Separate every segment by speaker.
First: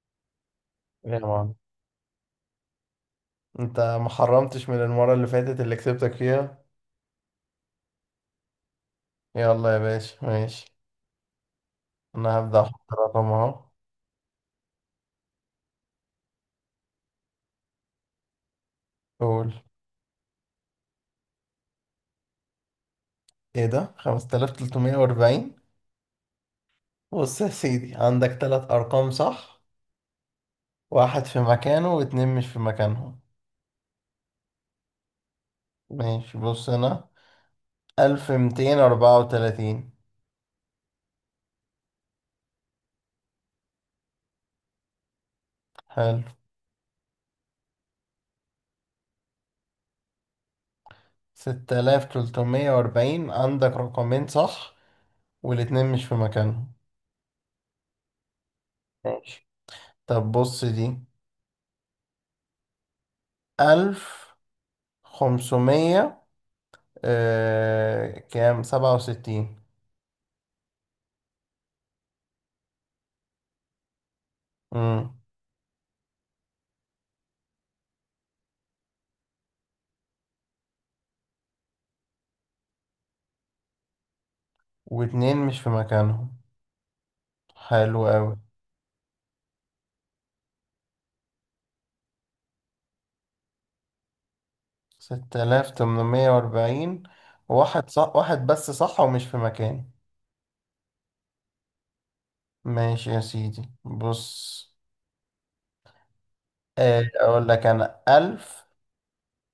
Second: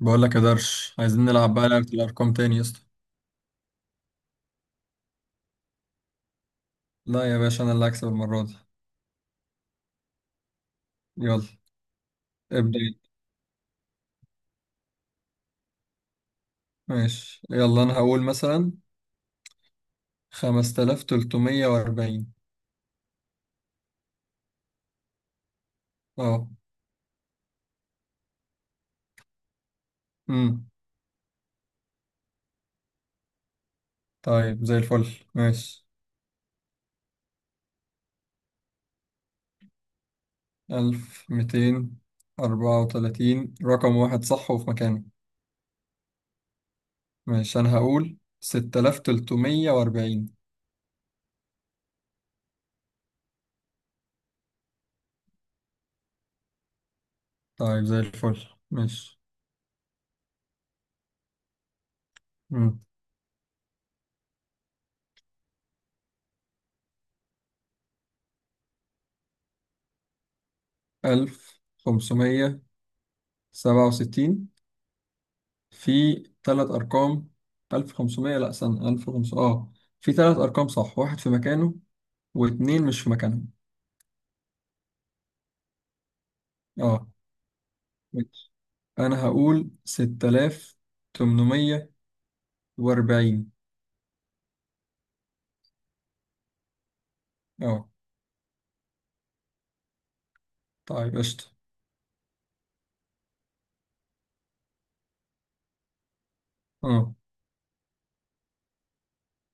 Speaker 1: بقول لك يا درش،
Speaker 2: يا
Speaker 1: عايزين
Speaker 2: مان،
Speaker 1: نلعب بقى لعبة الأرقام تاني يا اسطى.
Speaker 2: انت ما حرمتش من المرة اللي فاتت اللي كسبتك فيها؟
Speaker 1: لا يا باشا، أنا اللي هكسب المرة دي.
Speaker 2: يلا يا باشا، ماشي.
Speaker 1: يلا،
Speaker 2: انا هبدأ
Speaker 1: ابدأ
Speaker 2: احط
Speaker 1: انت.
Speaker 2: رقم اهو.
Speaker 1: ماشي يلا، أنا هقول مثلا
Speaker 2: قول.
Speaker 1: 5340.
Speaker 2: ايه ده؟ 5340.
Speaker 1: أه.
Speaker 2: بص يا سيدي، عندك تلات ارقام صح،
Speaker 1: أمم.
Speaker 2: واحد في مكانه واتنين مش في مكانهم.
Speaker 1: طيب زي الفل، ماشي.
Speaker 2: ماشي، بص هنا. 1234.
Speaker 1: 1234 رقم واحد صح وفي مكانه.
Speaker 2: حلو.
Speaker 1: ماشي، أنا هقول 6340.
Speaker 2: 6340 عندك رقمين صح والاتنين مش في مكانهم.
Speaker 1: طيب زي الفل، ماشي.
Speaker 2: ماشي. طب بص دي 1500. كام، سبعة وستين.
Speaker 1: 1567،
Speaker 2: مم.
Speaker 1: في ثلاث أرقام. 1500، لأ استنى، 1500، اه، في ثلاث أرقام صح، واحد في مكانه واتنين مش في مكانهم.
Speaker 2: واتنين مش في مكانهم.
Speaker 1: اه.
Speaker 2: حلو أوي.
Speaker 1: ماشي. أنا هقول 6840.
Speaker 2: ستة آلاف تمنمية وأربعين.
Speaker 1: اه،
Speaker 2: واحد صح، واحد بس صح ومش في مكانه.
Speaker 1: طيب قشطة.
Speaker 2: ماشي يا سيدي، بص.
Speaker 1: اه.
Speaker 2: أقول لك أنا ألف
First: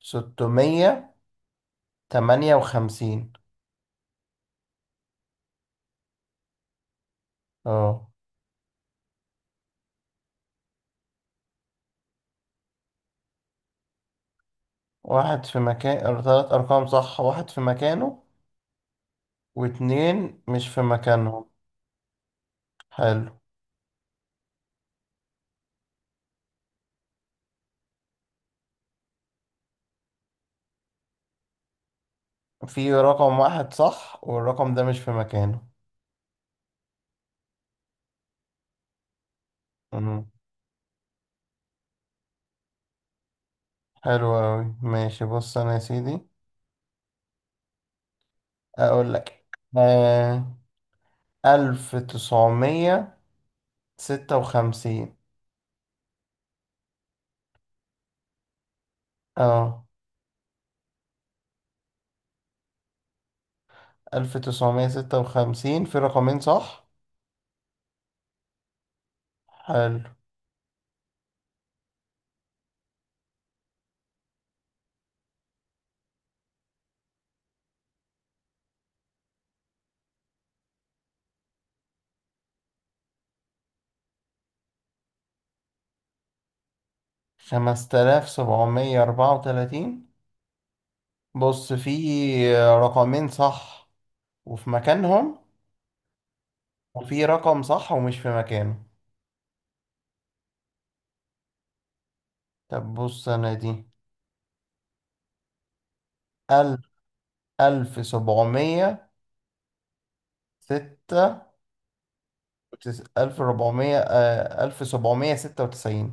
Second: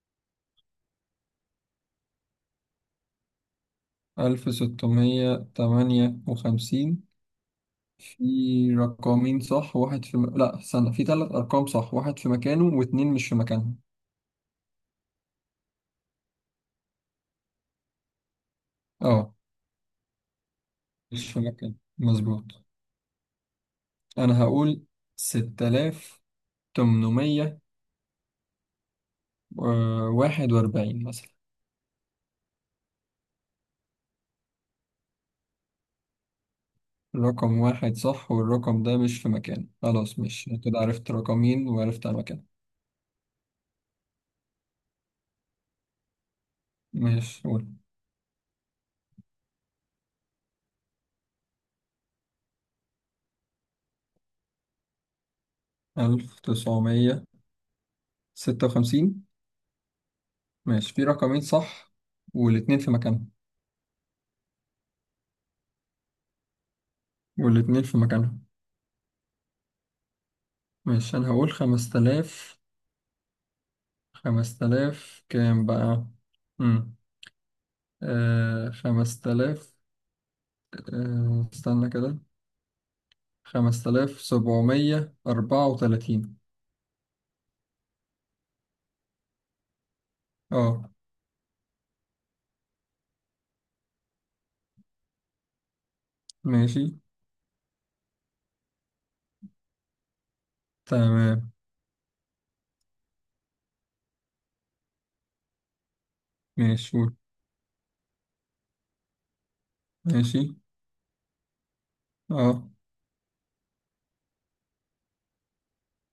Speaker 2: ستمية تمانية وخمسين.
Speaker 1: 1658،
Speaker 2: اه
Speaker 1: في رقمين صح، واحد في لا استنى، في ثلاث أرقام صح، واحد في مكانه واتنين مش في مكانهم.
Speaker 2: واحد في مكان، تلات أرقام صح، واحد في مكانه
Speaker 1: اه،
Speaker 2: واتنين مش في
Speaker 1: مش في
Speaker 2: مكانهم.
Speaker 1: مكانه مظبوط.
Speaker 2: حلو.
Speaker 1: أنا هقول 6000 تمنمية واحد وأربعين مثلا.
Speaker 2: في رقم واحد صح والرقم ده مش في مكانه.
Speaker 1: الرقم واحد صح والرقم ده مش في مكانه، خلاص،
Speaker 2: مم.
Speaker 1: مش كده عرفت رقمين وعرفت على مكانه.
Speaker 2: حلو أوي. ماشي، بص أنا يا سيدي
Speaker 1: ماشي، قول.
Speaker 2: أقول لك. آه ألف تسعمية ستة وخمسين.
Speaker 1: 1956.
Speaker 2: أه
Speaker 1: ماشي، في رقمين صح والاتنين في مكانهم.
Speaker 2: ألف تسعمية ستة وخمسين في رقمين صح.
Speaker 1: والاتنين في مكانهم.
Speaker 2: حلو.
Speaker 1: ماشي، أنا هقول خمس تلاف. خمس تلاف كام بقى؟ مم. آه، خمس تلاف. آه استنى كده، 5734.
Speaker 2: خمس تلاف سبعمية أربعة وتلاتين.
Speaker 1: اه.
Speaker 2: بص، في رقمين صح وفي مكانهم،
Speaker 1: ماشي.
Speaker 2: وفي رقم صح ومش في مكانه.
Speaker 1: تمام.
Speaker 2: طب بص أنا دي. ألف
Speaker 1: ماشي، قول.
Speaker 2: ألف سبعمية
Speaker 1: ماشي.
Speaker 2: ستة،
Speaker 1: اه.
Speaker 2: ألف ربعمية، ألف سبعمية ستة وتسعين.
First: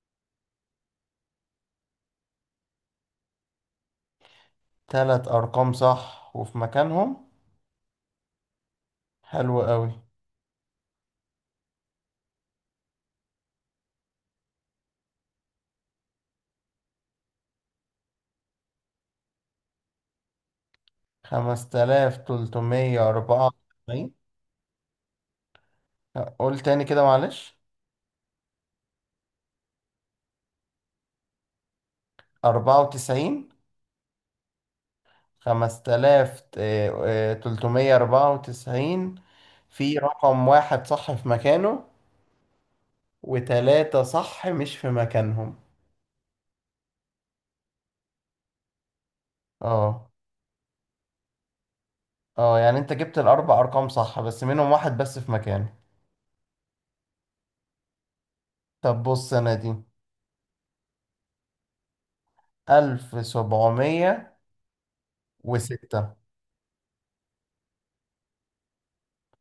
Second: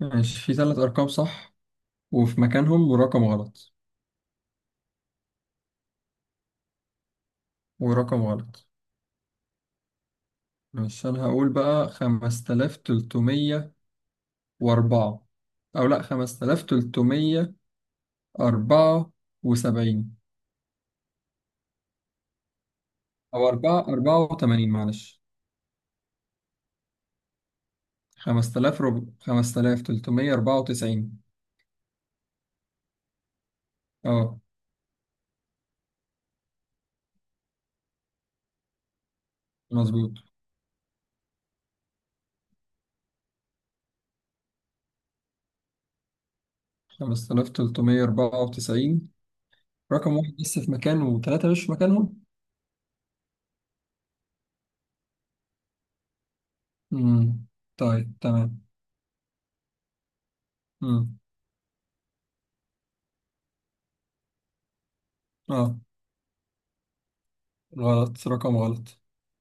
Speaker 1: ماشي، في ثلاث ارقام صح وفي مكانهم ورقم غلط.
Speaker 2: تلات أرقام صح وفي مكانهم.
Speaker 1: ورقم غلط.
Speaker 2: حلو قوي.
Speaker 1: ماشي، انا هقول بقى خمسة آلاف تلتمية واربعة، او لا، 5374،
Speaker 2: خمسة آلاف تلتمية أربعة
Speaker 1: او اربعة
Speaker 2: وتسعين.
Speaker 1: اربعة وتمانين، معلش.
Speaker 2: قول تاني كده، معلش.
Speaker 1: خمسة آلاف خمسة آلاف تلتمية اربعة وتسعين.
Speaker 2: أربعة وتسعين.
Speaker 1: اه،
Speaker 2: خمسة آلاف تلتمية أربعة وتسعين. في
Speaker 1: مظبوط.
Speaker 2: رقم واحد صح في مكانه، وتلاتة صح مش في مكانهم.
Speaker 1: 5394،
Speaker 2: اه،
Speaker 1: رقم واحد بس في مكانه وثلاثة مش في مكانهم.
Speaker 2: اه، يعني انت جبت الأربع أرقام صح بس منهم واحد بس في مكانه.
Speaker 1: مم. طيب تمام.
Speaker 2: طب بص أنا دي.
Speaker 1: امم.
Speaker 2: ألف سبعمية
Speaker 1: اه،
Speaker 2: وستة.
Speaker 1: غلط، رقم غلط.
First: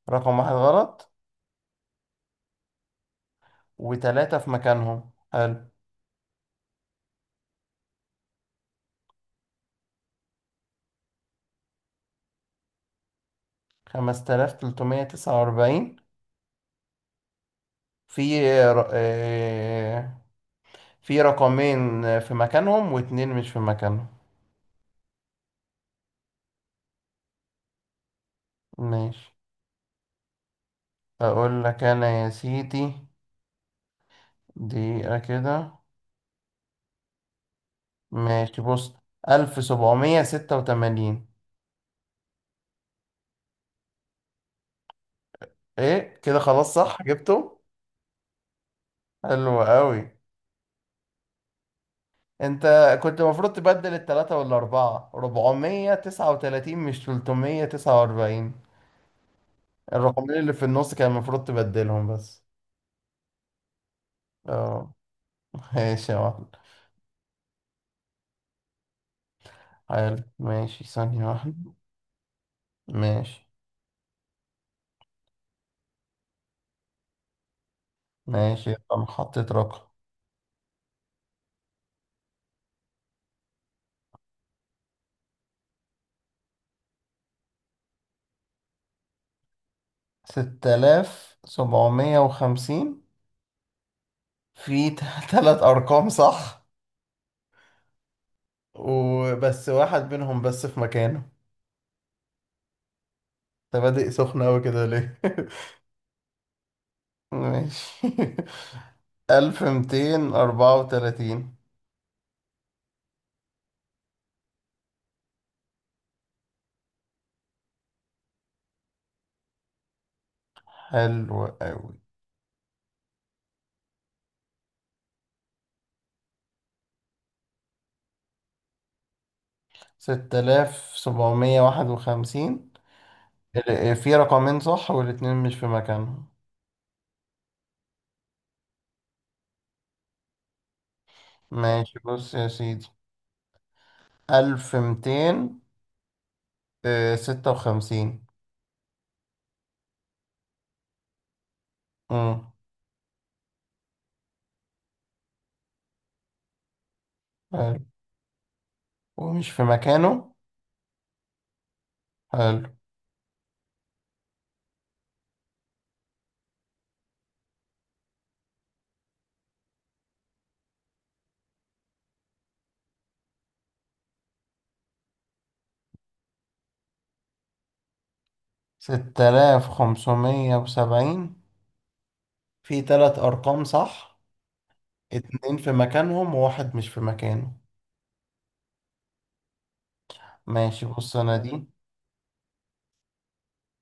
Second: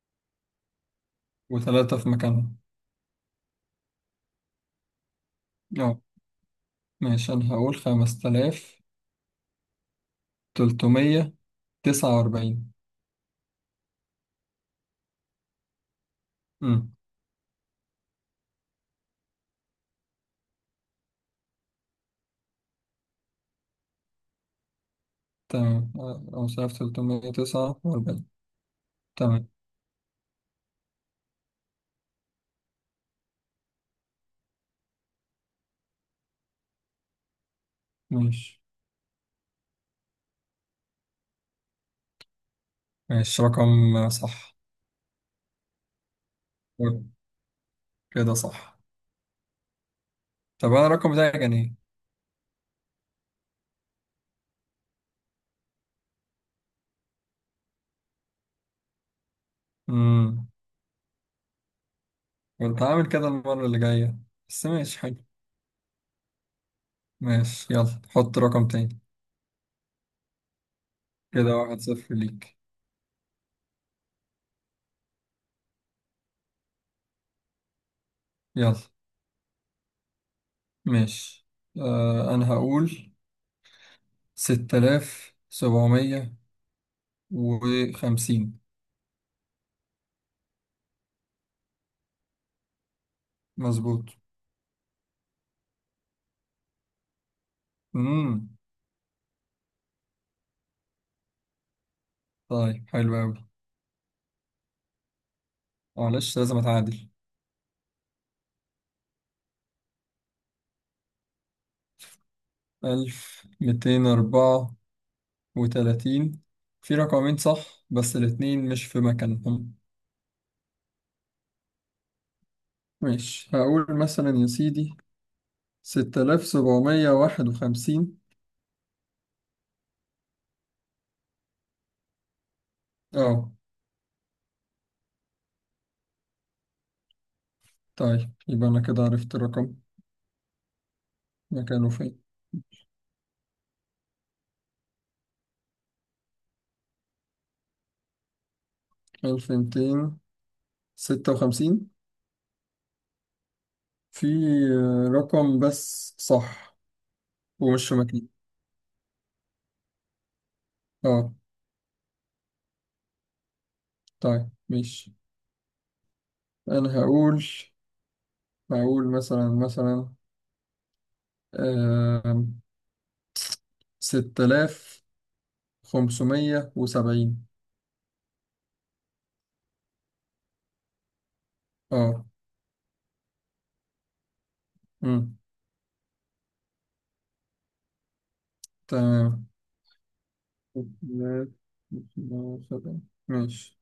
Speaker 2: رقم واحد غلط
Speaker 1: وثلاثة في مكانها.
Speaker 2: وتلاتة في مكانهم. حلو.
Speaker 1: اه، ماشي، انا هقول 5349.
Speaker 2: خمسة آلاف تلتمية تسعة وأربعين.
Speaker 1: امم.
Speaker 2: في ر- آه، في رقمين في مكانهم واتنين مش في مكانهم.
Speaker 1: تمام. 5349.
Speaker 2: ماشي.
Speaker 1: تمام.
Speaker 2: أقول لك أنا يا سيدي، دقيقة كده. ماشي،
Speaker 1: ماشي.
Speaker 2: بص. ألف سبعمية ستة وتمانين.
Speaker 1: ماشي، رقم صح.
Speaker 2: إيه كده؟ خلاص صح، جبته.
Speaker 1: كده صح.
Speaker 2: حلو أوي.
Speaker 1: طب أنا الرقم بتاعي كان إيه؟
Speaker 2: أنت كنت المفروض تبدل التلاتة والأربعة، ربعمية تسعة وتلاتين، مش تلتمية تسعة وأربعين. الرقمين
Speaker 1: امم.
Speaker 2: اللي في النص كان المفروض تبدلهم بس.
Speaker 1: كنت هعمل كده المرة اللي جاية. بس
Speaker 2: اه.
Speaker 1: ماشي، حلو.
Speaker 2: ماشي يا واحد.
Speaker 1: ماشي يلا، حط رقم تاني.
Speaker 2: حلو، ماشي، ثانية
Speaker 1: كده
Speaker 2: واحدة.
Speaker 1: واحد صفر ليك.
Speaker 2: ماشي. ماشي،
Speaker 1: يلا.
Speaker 2: يبقى أنا حطيت رقم.
Speaker 1: ماشي. آه أنا هقول 6750.
Speaker 2: ستة آلاف سبعمية وخمسين.
Speaker 1: مظبوط.
Speaker 2: في تلات أرقام صح،
Speaker 1: امم.
Speaker 2: وبس واحد منهم بس في مكانه.
Speaker 1: طيب حلو أوي.
Speaker 2: أنت بادئ سخن أوي كده ليه؟
Speaker 1: معلش، لازم أتعادل.
Speaker 2: ماشي. ألف ميتين أربعة وتلاتين.
Speaker 1: 1234، في رقمين صح بس الاتنين مش في مكانهم.
Speaker 2: حلو أوي.
Speaker 1: ماشي، هقول مثلا يا سيدي 6751.
Speaker 2: ستة آلاف سبعمية واحد وخمسين.
Speaker 1: اه.
Speaker 2: في رقمين صح والاتنين مش في مكانهم.
Speaker 1: طيب يبقى أنا كده عرفت الرقم. مكانه
Speaker 2: ماشي،
Speaker 1: فين؟
Speaker 2: بص يا سيدي. ألف ميتين ستة وخمسين.
Speaker 1: 1256،
Speaker 2: امم.
Speaker 1: في رقم بس صح.
Speaker 2: حلو.
Speaker 1: ومش في مكانه.
Speaker 2: ومش في مكانه.
Speaker 1: اه.
Speaker 2: حلو.
Speaker 1: طيب ماشي. أنا هقول، هقول مثلا آم، 6570.
Speaker 2: ستة آلاف خمسمية وسبعين
Speaker 1: اه.
Speaker 2: في تلات أرقام صح.
Speaker 1: أمم.
Speaker 2: اتنين في مكانهم وواحد مش في مكانه.
Speaker 1: تمام.
Speaker 2: ماشي، بص أنا دي.
Speaker 1: 6570. ماشي.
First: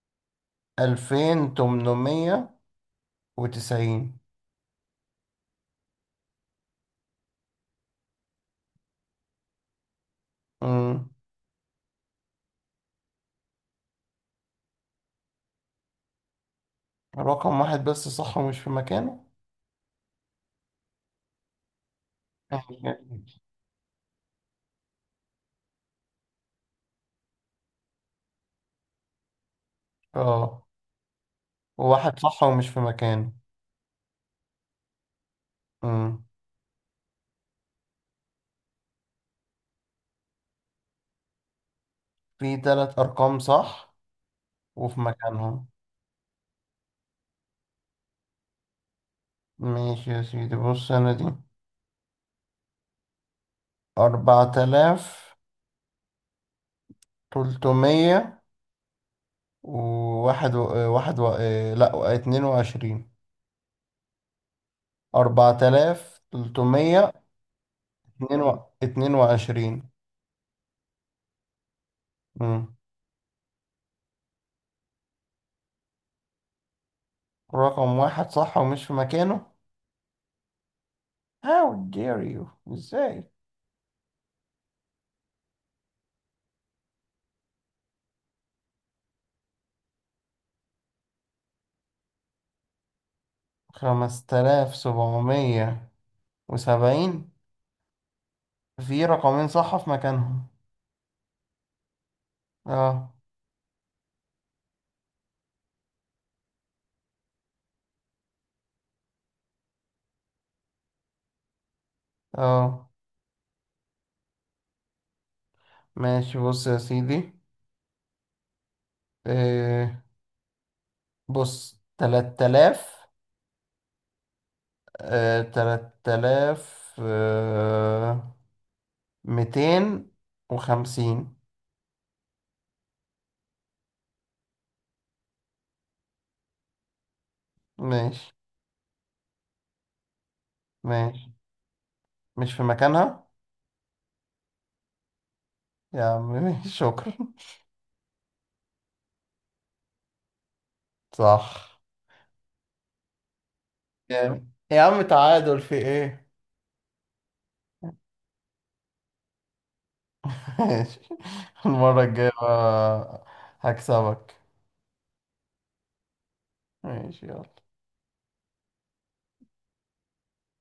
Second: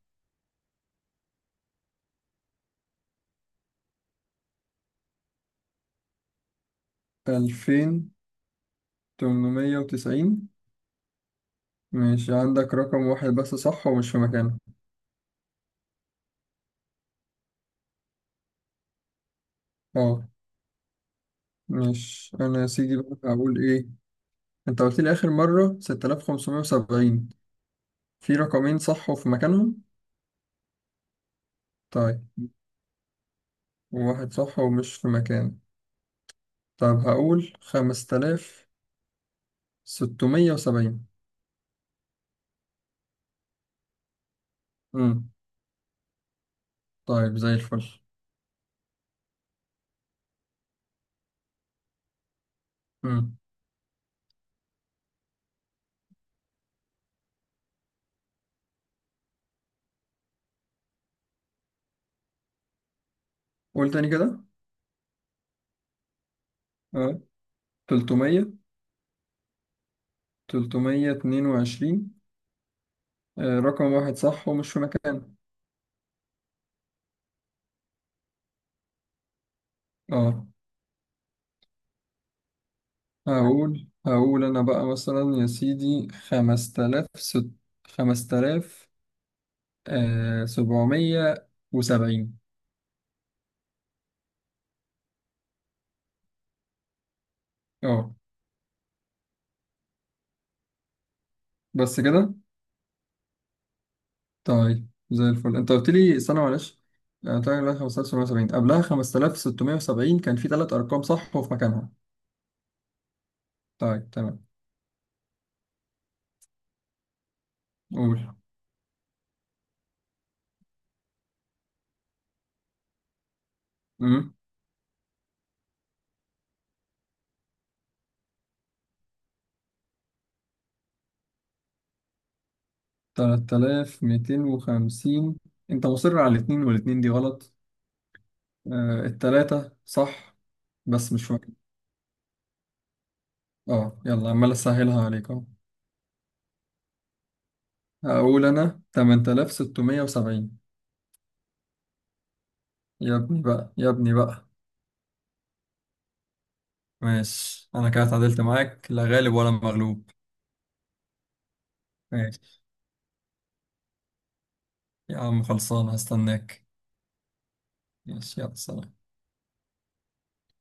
Speaker 2: ألفين تمنمية وتسعين.
Speaker 1: 2890.
Speaker 2: امم
Speaker 1: ماشي، عندك رقم واحد بس صح ومش في مكانه.
Speaker 2: رقم واحد بس صح ومش في مكانه.
Speaker 1: اه. ماشي، أنا يا
Speaker 2: ماشي.
Speaker 1: سيدي بقى هقول إيه. أنت قلت لي آخر مرة 6570، في رقمين صح وفي مكانهم.
Speaker 2: اه، وواحد
Speaker 1: طيب.
Speaker 2: صح ومش في مكانه.
Speaker 1: وواحد صح ومش في مكانه.
Speaker 2: مم.
Speaker 1: طب هقول 5670.
Speaker 2: في تلات أرقام صح وفي
Speaker 1: أمم.
Speaker 2: مكانهم.
Speaker 1: طيب زي الفل.
Speaker 2: ماشي يا سيدي، بص أنا دي.
Speaker 1: أمم.
Speaker 2: أربعة آلاف تلتمية وواحد و... آه، لأ، اتنين وعشرين.
Speaker 1: قول تاني كده.
Speaker 2: أربعة آلاف تلتمية
Speaker 1: أه،
Speaker 2: اتنين و...
Speaker 1: تلتمية.
Speaker 2: اتنين وعشرين.
Speaker 1: 322.
Speaker 2: مم.
Speaker 1: رقم واحد صح ومش في مكانه.
Speaker 2: رقم واحد صح ومش في مكانه.
Speaker 1: أه.
Speaker 2: How dare you. إزاي؟
Speaker 1: هقول أنا بقى مثلا يا سيدي خمسة آلاف 5770.
Speaker 2: خمسة آلاف سبعمية وسبعين
Speaker 1: أه.
Speaker 2: في رقمين صح في مكانهم.
Speaker 1: بس كده.
Speaker 2: اه.
Speaker 1: طيب زي الفل. انت قلت لي استنى معلش. طيب لا 5770 قبلها 5670 كان في ثلاث ارقام صح وفي مكانها.
Speaker 2: اه.
Speaker 1: طيب تمام.
Speaker 2: ماشي، بص يا سيدي.
Speaker 1: قول.
Speaker 2: إيه؟ بص. تلات آلاف
Speaker 1: امم.
Speaker 2: تلات آلاف ميتين وخمسين.
Speaker 1: 3250. انت مصر على الاثنين، والاثنين دي غلط.
Speaker 2: ماشي.
Speaker 1: آه الثلاثة صح. بس مش
Speaker 2: ماشي،
Speaker 1: فاكر.
Speaker 2: مش في مكانها.
Speaker 1: اه، يلا عمال اسهلها عليك اهو.
Speaker 2: يا عم ماشي، شكرا.
Speaker 1: هقول انا 8670.
Speaker 2: صح.
Speaker 1: يا ابني بقى، يا ابني بقى.
Speaker 2: جامد يا عم، تعادل في ايه؟
Speaker 1: ماشي، انا كده اتعادلت معاك، لا غالب ولا مغلوب.
Speaker 2: ماشي. المرة الجاية
Speaker 1: ماشي.
Speaker 2: بقى هكسبك.
Speaker 1: يا عم خلصان، هستناك.
Speaker 2: ماشي يلا.
Speaker 1: ماشي يلا، سلام.